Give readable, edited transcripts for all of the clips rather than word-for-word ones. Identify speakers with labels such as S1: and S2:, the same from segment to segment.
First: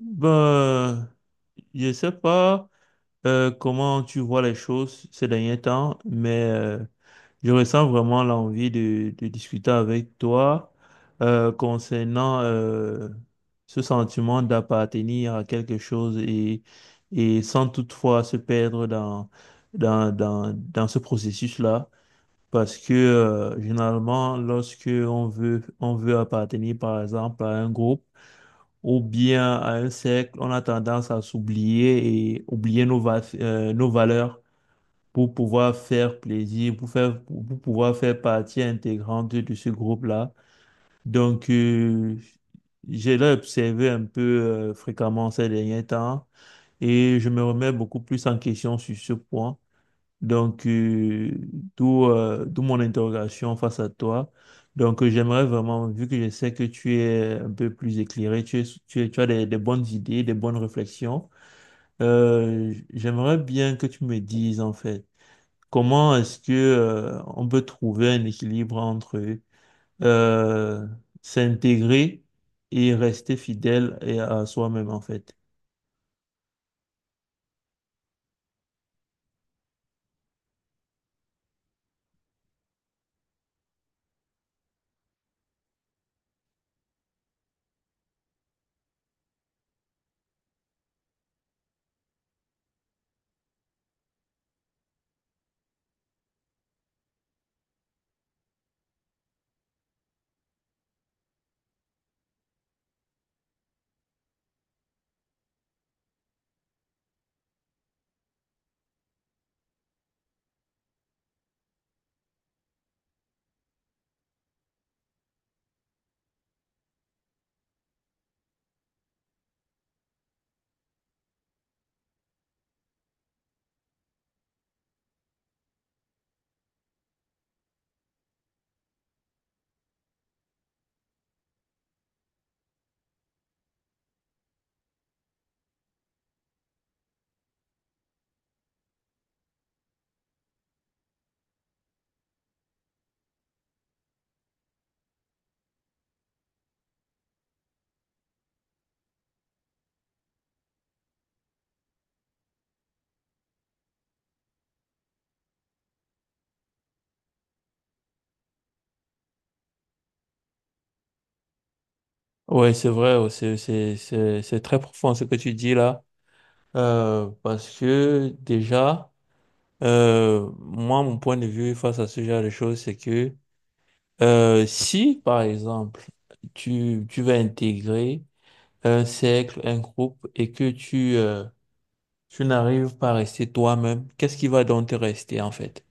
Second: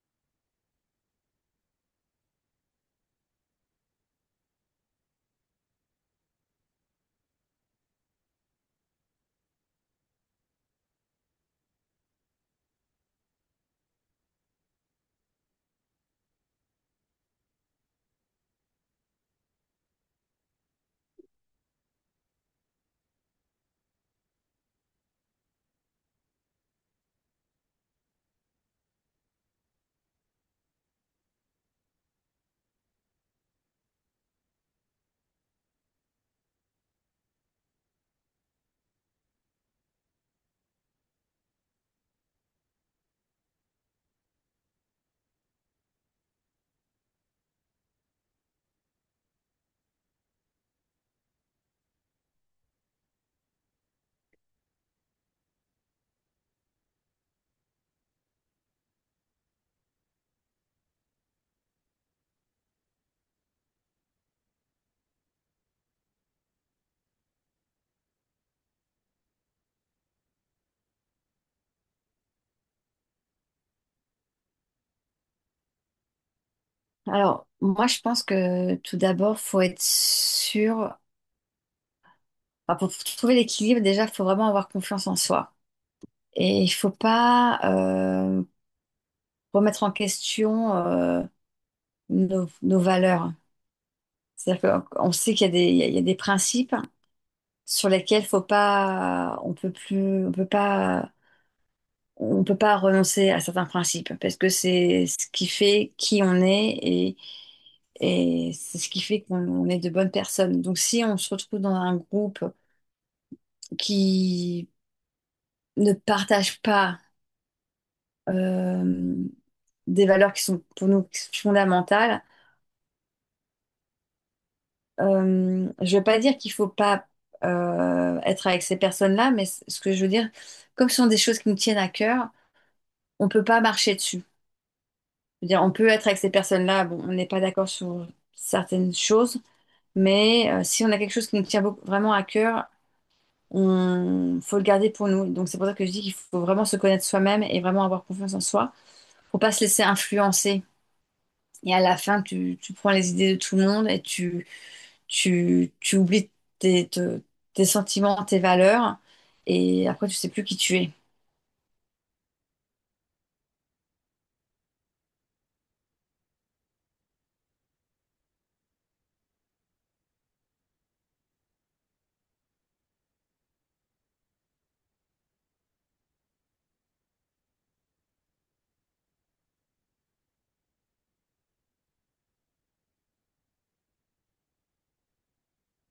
S1: Ben, je sais pas comment tu vois les choses ces derniers temps, mais je ressens vraiment l'envie de discuter avec toi concernant ce sentiment d'appartenir à quelque chose et sans toutefois se perdre dans ce processus-là. Parce que généralement, lorsque on veut appartenir, par exemple, à un groupe, ou bien à un cercle, on a tendance à s'oublier et oublier nos valeurs pour pouvoir faire plaisir, pour pouvoir faire partie intégrante de ce groupe-là. Donc, euh, j'ai l'ai observé un peu fréquemment ces derniers temps et je me remets beaucoup plus en question sur ce point. Donc, euh, d'où d'où mon interrogation face à toi. Donc, j'aimerais vraiment, vu que je sais que tu es un peu plus éclairé, tu as des bonnes idées, des bonnes réflexions, j'aimerais bien que tu me dises, en fait, comment est-ce que, on peut trouver un équilibre entre euh, s'intégrer et rester fidèle et à soi-même, en fait.
S2: Alors, moi, je pense que tout d'abord, faut être sûr. Enfin, pour trouver l'équilibre, déjà, faut vraiment avoir confiance en soi. Et il faut pas euh, remettre en question nos valeurs. C'est-à-dire qu'on sait qu'il y a il y a des principes sur lesquels faut pas, on peut plus, on peut pas renoncer à certains principes parce que c'est ce qui fait qui on est et c'est ce qui fait qu'on on est de bonnes personnes. Donc, si on se retrouve dans un groupe qui ne partagent pas euh, des valeurs qui sont pour nous fondamentales. Je ne veux pas dire qu'il ne faut pas être avec ces personnes-là, mais ce que je veux dire, comme ce sont des choses qui nous tiennent à cœur, on ne peut pas marcher dessus. Je veux dire, on peut être avec ces personnes-là, bon, on n'est pas d'accord sur certaines choses, mais si on a quelque chose qui nous tient vraiment à cœur, on faut le garder pour nous. Donc c'est pour ça que je dis qu'il faut vraiment se connaître soi-même et vraiment avoir confiance en soi, pour pas se laisser influencer. Et à la fin, tu prends les idées de tout le monde et tu oublies tes, te- tes sentiments, tes valeurs. Et après, tu sais plus qui tu es.
S1: Ouais, c'est vrai, c'est très profond ce que tu dis là. Parce que déjà, moi, mon point de vue face à ce genre de choses, c'est que si, par exemple, tu vas intégrer un cercle, un groupe, et que tu, tu n'arrives pas à rester toi-même, qu'est-ce qui va donc te rester en fait?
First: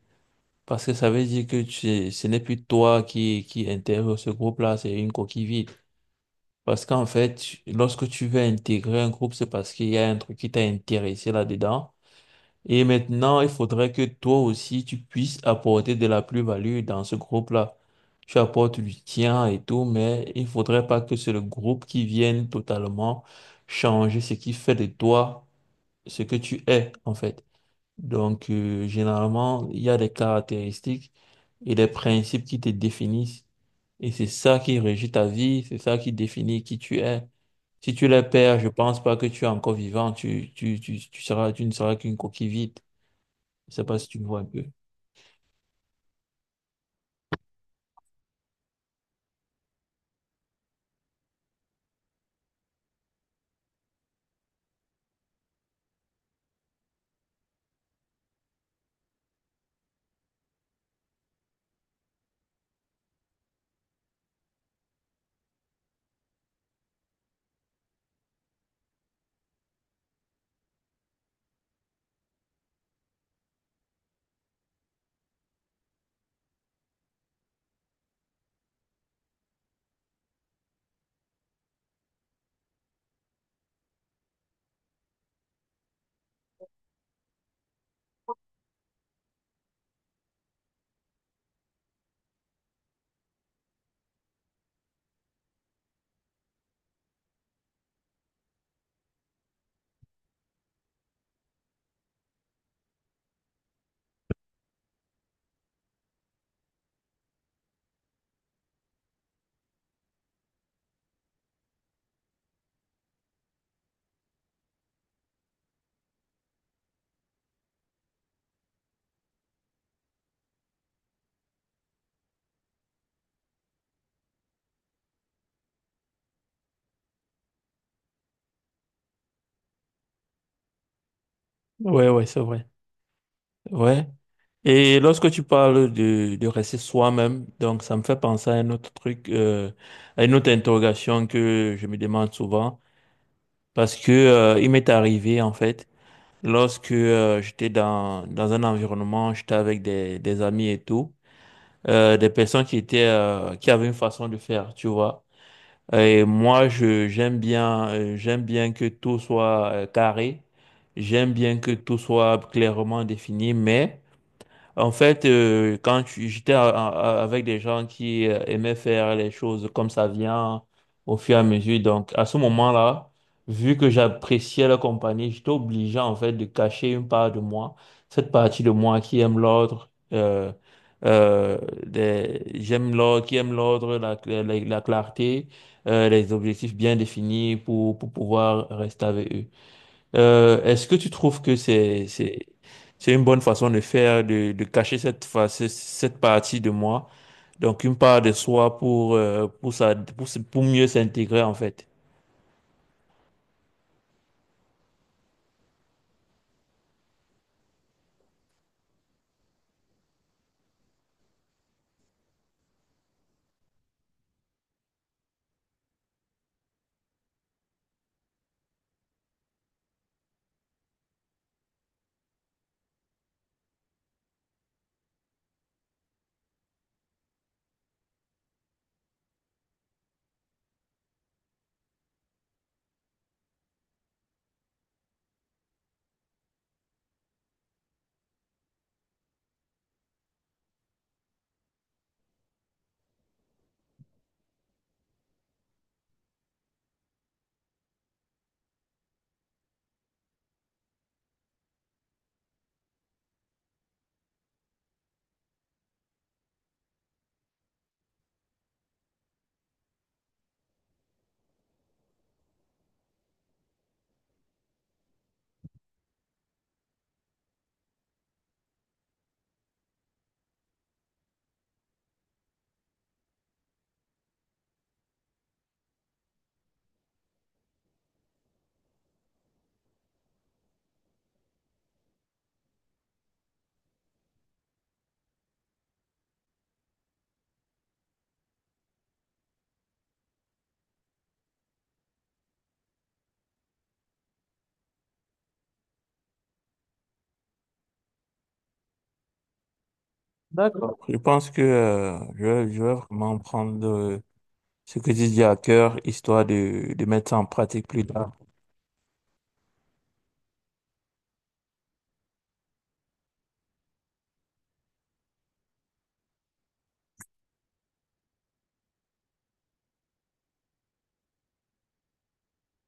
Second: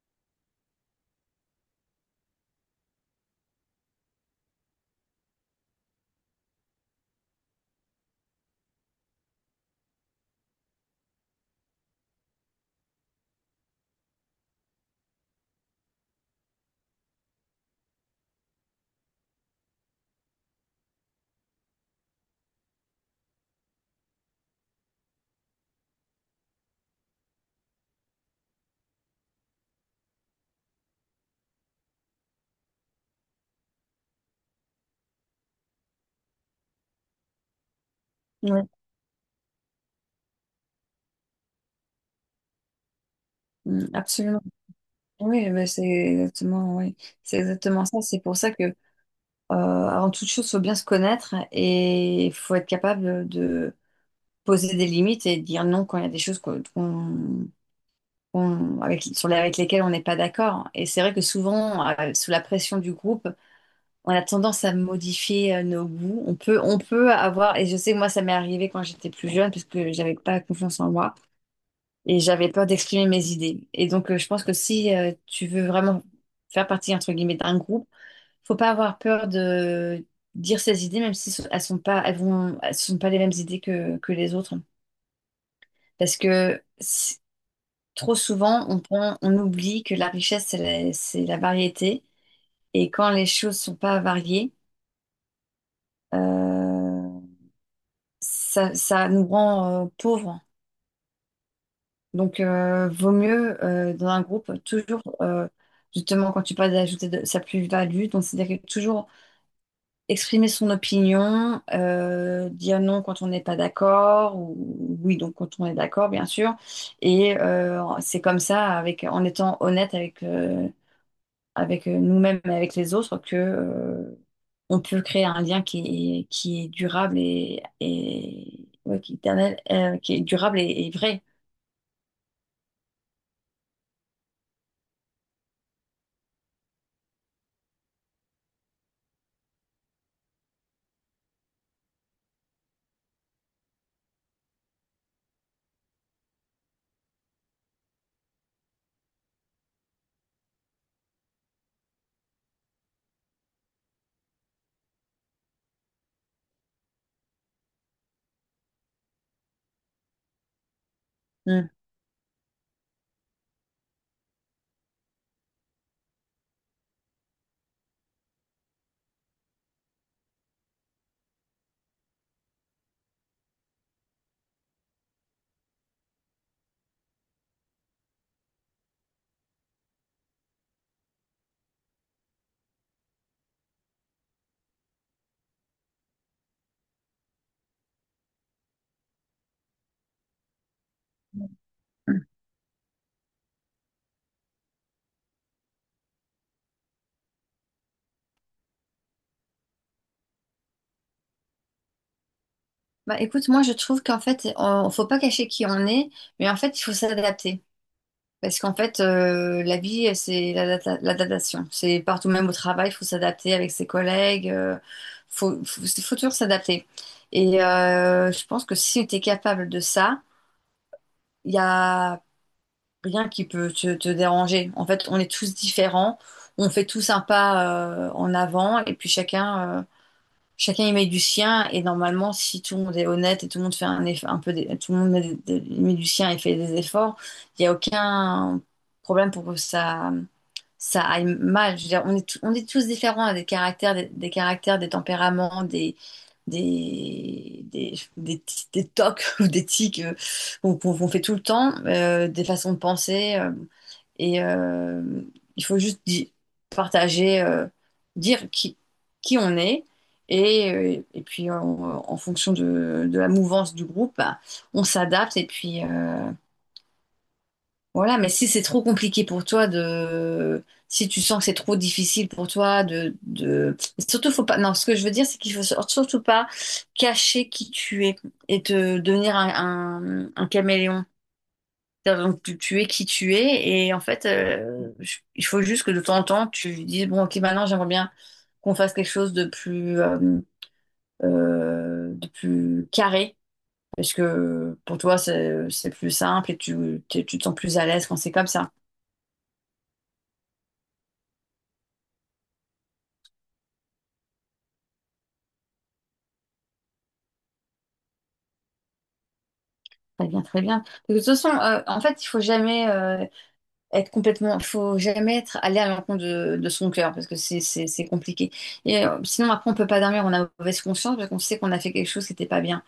S1: Parce que ça veut dire que tu, ce n'est plus toi qui intègre ce groupe-là, c'est une coquille vide. Parce qu'en fait, lorsque tu veux intégrer un groupe, c'est parce qu'il y a un truc qui t'a intéressé là-dedans. Et maintenant, il faudrait que toi aussi, tu puisses apporter de la plus-value dans ce groupe-là. Tu apportes du tien et tout, mais il faudrait pas que c'est le groupe qui vienne totalement changer ce qui fait de toi ce que tu es, en fait. Donc, généralement, il y a des caractéristiques et des principes qui te définissent. Et c'est ça qui régit ta vie, c'est ça qui définit qui tu es. Si tu les perds,
S2: Oui.
S1: je pense pas que tu es encore vivant, tu ne seras qu'une coquille vide. Je sais
S2: Mm,
S1: pas si tu me vois
S2: absolument.
S1: un peu.
S2: Oui, mais c'est exactement, oui. C'est exactement ça. C'est pour ça que, euh, avant toute chose, faut bien se connaître et il faut être capable de poser des limites et de dire non quand il y a des choses avec, sur avec lesquelles on n'est pas d'accord. Et c'est vrai que souvent, sous la pression du groupe, on a tendance à modifier nos goûts. On peut avoir, et je sais que moi, ça m'est arrivé quand j'étais plus jeune, parce que j'avais pas confiance en moi et j'avais peur d'exprimer mes idées. Et donc, je pense que si tu veux vraiment faire partie, entre guillemets, d'un groupe, faut pas avoir peur de dire ses idées, même si elles sont pas les mêmes idées que les autres. Parce que si- trop souvent, on oublie que la richesse, c'est c'est la variété. Et quand les choses sont pas variées, euh, ça nous rend pauvres. Donc, vaut mieux dans un groupe toujours, justement, quand tu parles sa plus-value, donc c'est-à-dire que toujours exprimer son opinion, dire non quand on n'est pas d'accord, ou oui, donc quand on est d'accord, bien sûr. Et c'est comme ça, avec, en étant honnête avec, avec nous-mêmes et avec les autres que on peut créer un lien qui est durable et ouais, qui est éternel, qui est durable et vrai.
S1: Ouais, ouais, c'est vrai. Ouais. Et lorsque tu parles de rester soi-même, donc ça me fait penser à un autre truc, à une autre interrogation que je me demande souvent, parce que il m'est arrivé en fait, lorsque dans un environnement, j'étais avec des amis et tout, des personnes qui étaient qui avaient une façon de faire, tu vois. Et moi, j'aime bien que tout soit carré. J'aime bien
S2: Mm.
S1: que tout soit clairement défini, mais en fait, j'étais avec des gens qui aimaient faire les choses comme ça vient au fur et à mesure, donc à ce moment-là, vu que j'appréciais leur compagnie, j'étais obligé en fait de cacher une part de moi, cette partie de moi qui aime l'ordre, euh, j'aime l'ordre, qui aime l'ordre, la clarté, les objectifs bien définis pour pouvoir rester avec eux. Est-ce que tu trouves que c'est une bonne façon de faire, de cacher cette face, cette partie de moi, donc une part de soi pour, pour, pour mieux s'intégrer en fait?
S2: Bah écoute, moi je trouve qu'en fait, faut pas cacher qui on est, mais en fait, il faut s'adapter. Parce qu'en fait, la vie, c'est l'adaptation. C'est partout, même au travail, il faut s'adapter avec ses collègues. Il faut toujours s'adapter. Et je pense que si tu es capable de ça, il y a rien qui peut te déranger. En fait, on est tous différents, on fait tous un pas en avant et puis chacun chacun y met du sien et normalement si tout le monde est honnête et tout le monde fait un eff- un peu des- tout le monde met du sien et fait des efforts, il n'y a aucun problème pour que ça aille mal. Je veux dire on est, on est tous différents, on a des caractères, des tempéraments, des tocs ou des tics, qu'on fait tout le temps, des façons de penser, et euh, il faut juste partager, dire qui on est. Et puis en fonction de la mouvance du groupe, bah, on s'adapte. Et puis voilà, mais si c'est trop compliqué pour toi de… Si tu sens que c'est trop difficile pour toi de… de… Surtout, faut pas… Non, ce que je veux dire, c'est qu'il faut surtout pas cacher qui tu es et te devenir un caméléon. C'est-à-dire, donc, tu es qui tu es et en fait, il faut juste que de temps en temps, tu dises, bon, ok, maintenant j'aimerais bien qu'on fasse quelque chose de plus carré, parce que pour toi, c'est plus simple et tu te sens plus à l'aise quand c'est comme ça.
S1: D'accord. Je pense que je vais vraiment prendre ce que tu dis à cœur, histoire de mettre ça en pratique plus tard.
S2: Très bien, très bien. De toute façon, en fait, il faut jamais être complètement, il faut jamais être aller à l'encontre de son cœur, parce que c'est compliqué. Et sinon, après, on peut pas dormir, on a mauvaise conscience, parce qu'on sait qu'on a fait quelque chose qui n'était pas bien.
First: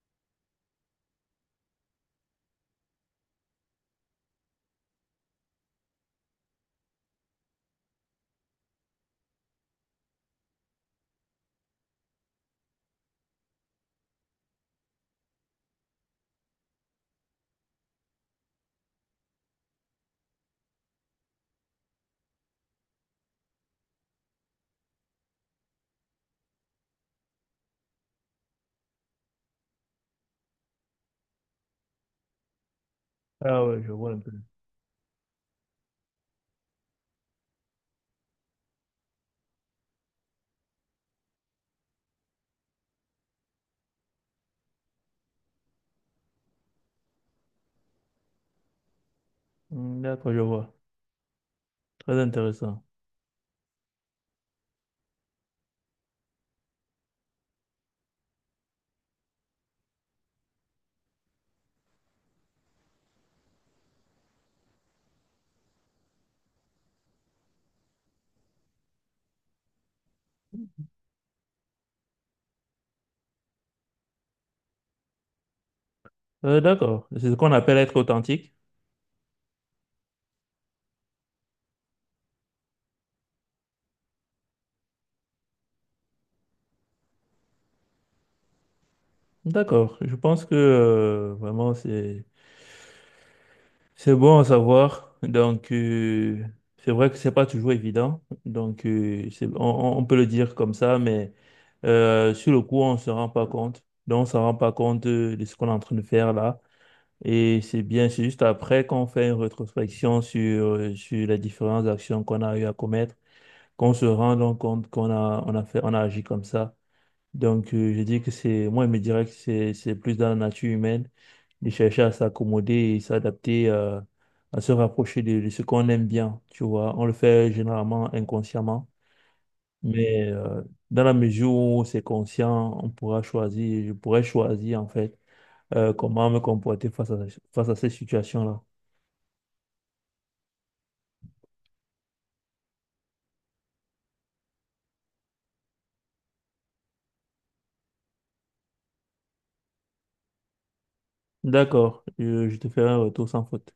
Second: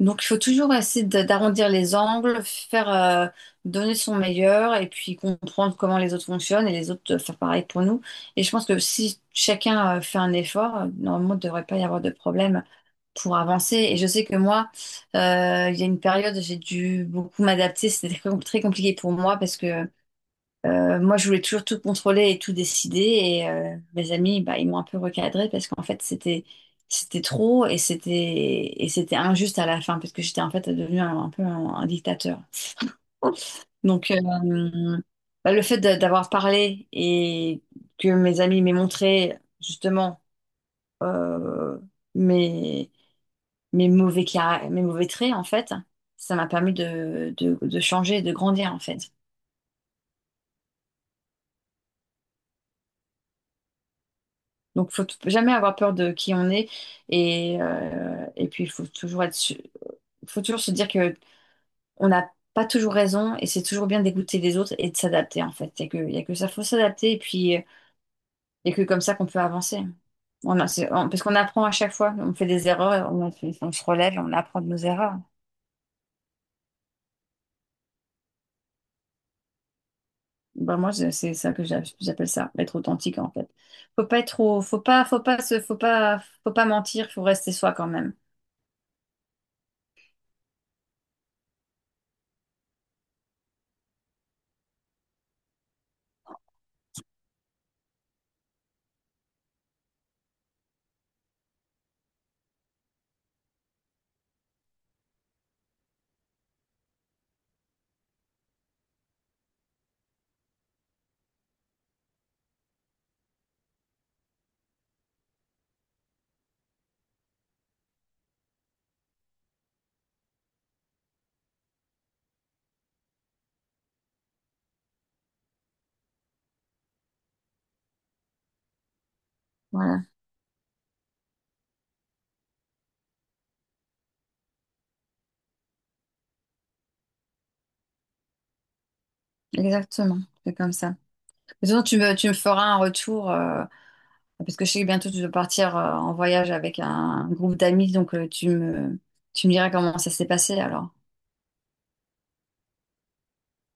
S2: Donc, il faut toujours essayer d'arrondir les angles, faire donner son meilleur et puis comprendre comment les autres fonctionnent et les autres faire pareil pour nous. Et je pense que si chacun fait un effort, normalement, il ne devrait pas y avoir de problème pour avancer. Et je sais que moi, il y a une période, j'ai dû beaucoup m'adapter. C'était très compliqué pour moi parce que moi, je voulais toujours tout contrôler et tout décider. Et mes amis, bah, ils m'ont un peu recadré parce qu'en fait, c'était trop et c'était injuste à la fin parce que j'étais en fait devenue un dictateur.
S1: Ah ouais, je
S2: Donc,
S1: vois un peu.
S2: bah, le fait d'avoir parlé et que mes amis m'aient montré justement euh, mes mes mauvais caractères, mes mauvais traits en fait, ça m'a permis de, de changer, de grandir en fait.
S1: Hmm, d'accord, je vois. Très intéressant.
S2: Donc, jamais avoir peur de qui on est. Et puis, il faut toujours faut toujours se dire que on n'a pas toujours raison et c'est toujours bien d'écouter les autres et de s'adapter, en fait. Il n'y a que, y a que ça, faut s'adapter et puis, y a que comme ça qu'on peut avancer. On a- c'est- on- parce qu'on apprend à chaque fois, on fait des erreurs, on se relève et on apprend de nos erreurs.
S1: D'accord, c'est ce qu'on appelle être authentique.
S2: Ben, moi, c'est ça j'appelle ça, être authentique, en fait. Faut pas être trop, faut pas se, faut pas mentir, faut rester soi quand même.
S1: D'accord, je pense que vraiment c'est bon à savoir. Donc, c'est vrai que c'est pas toujours évident. Donc, on peut le dire comme ça, mais sur le coup, on se rend pas compte. Donc, on se rend pas compte de ce qu'on est en train de faire là. Et c'est bien, c'est juste après qu'on fait une rétrospection sur, sur les différentes actions qu'on a eu à commettre, qu'on se rend donc compte on a agi comme ça. Donc, je dis que c'est, moi, je me dirais que c'est plus dans la nature humaine de chercher à s'accommoder et s'adapter, à se rapprocher de ce qu'on aime bien, tu vois. On le fait généralement inconsciemment,
S2: Voilà,
S1: mais dans la mesure où c'est conscient, on pourra choisir, je pourrais choisir, en fait, comment me comporter face à ces situations-là.
S2: exactement. C'est comme ça. De toute façon, tu me feras un retour, parce que je sais que bientôt tu dois partir en voyage avec un, groupe d'amis, donc tu me diras comment ça s'est passé alors.
S1: D'accord, je te ferai un retour sans faute.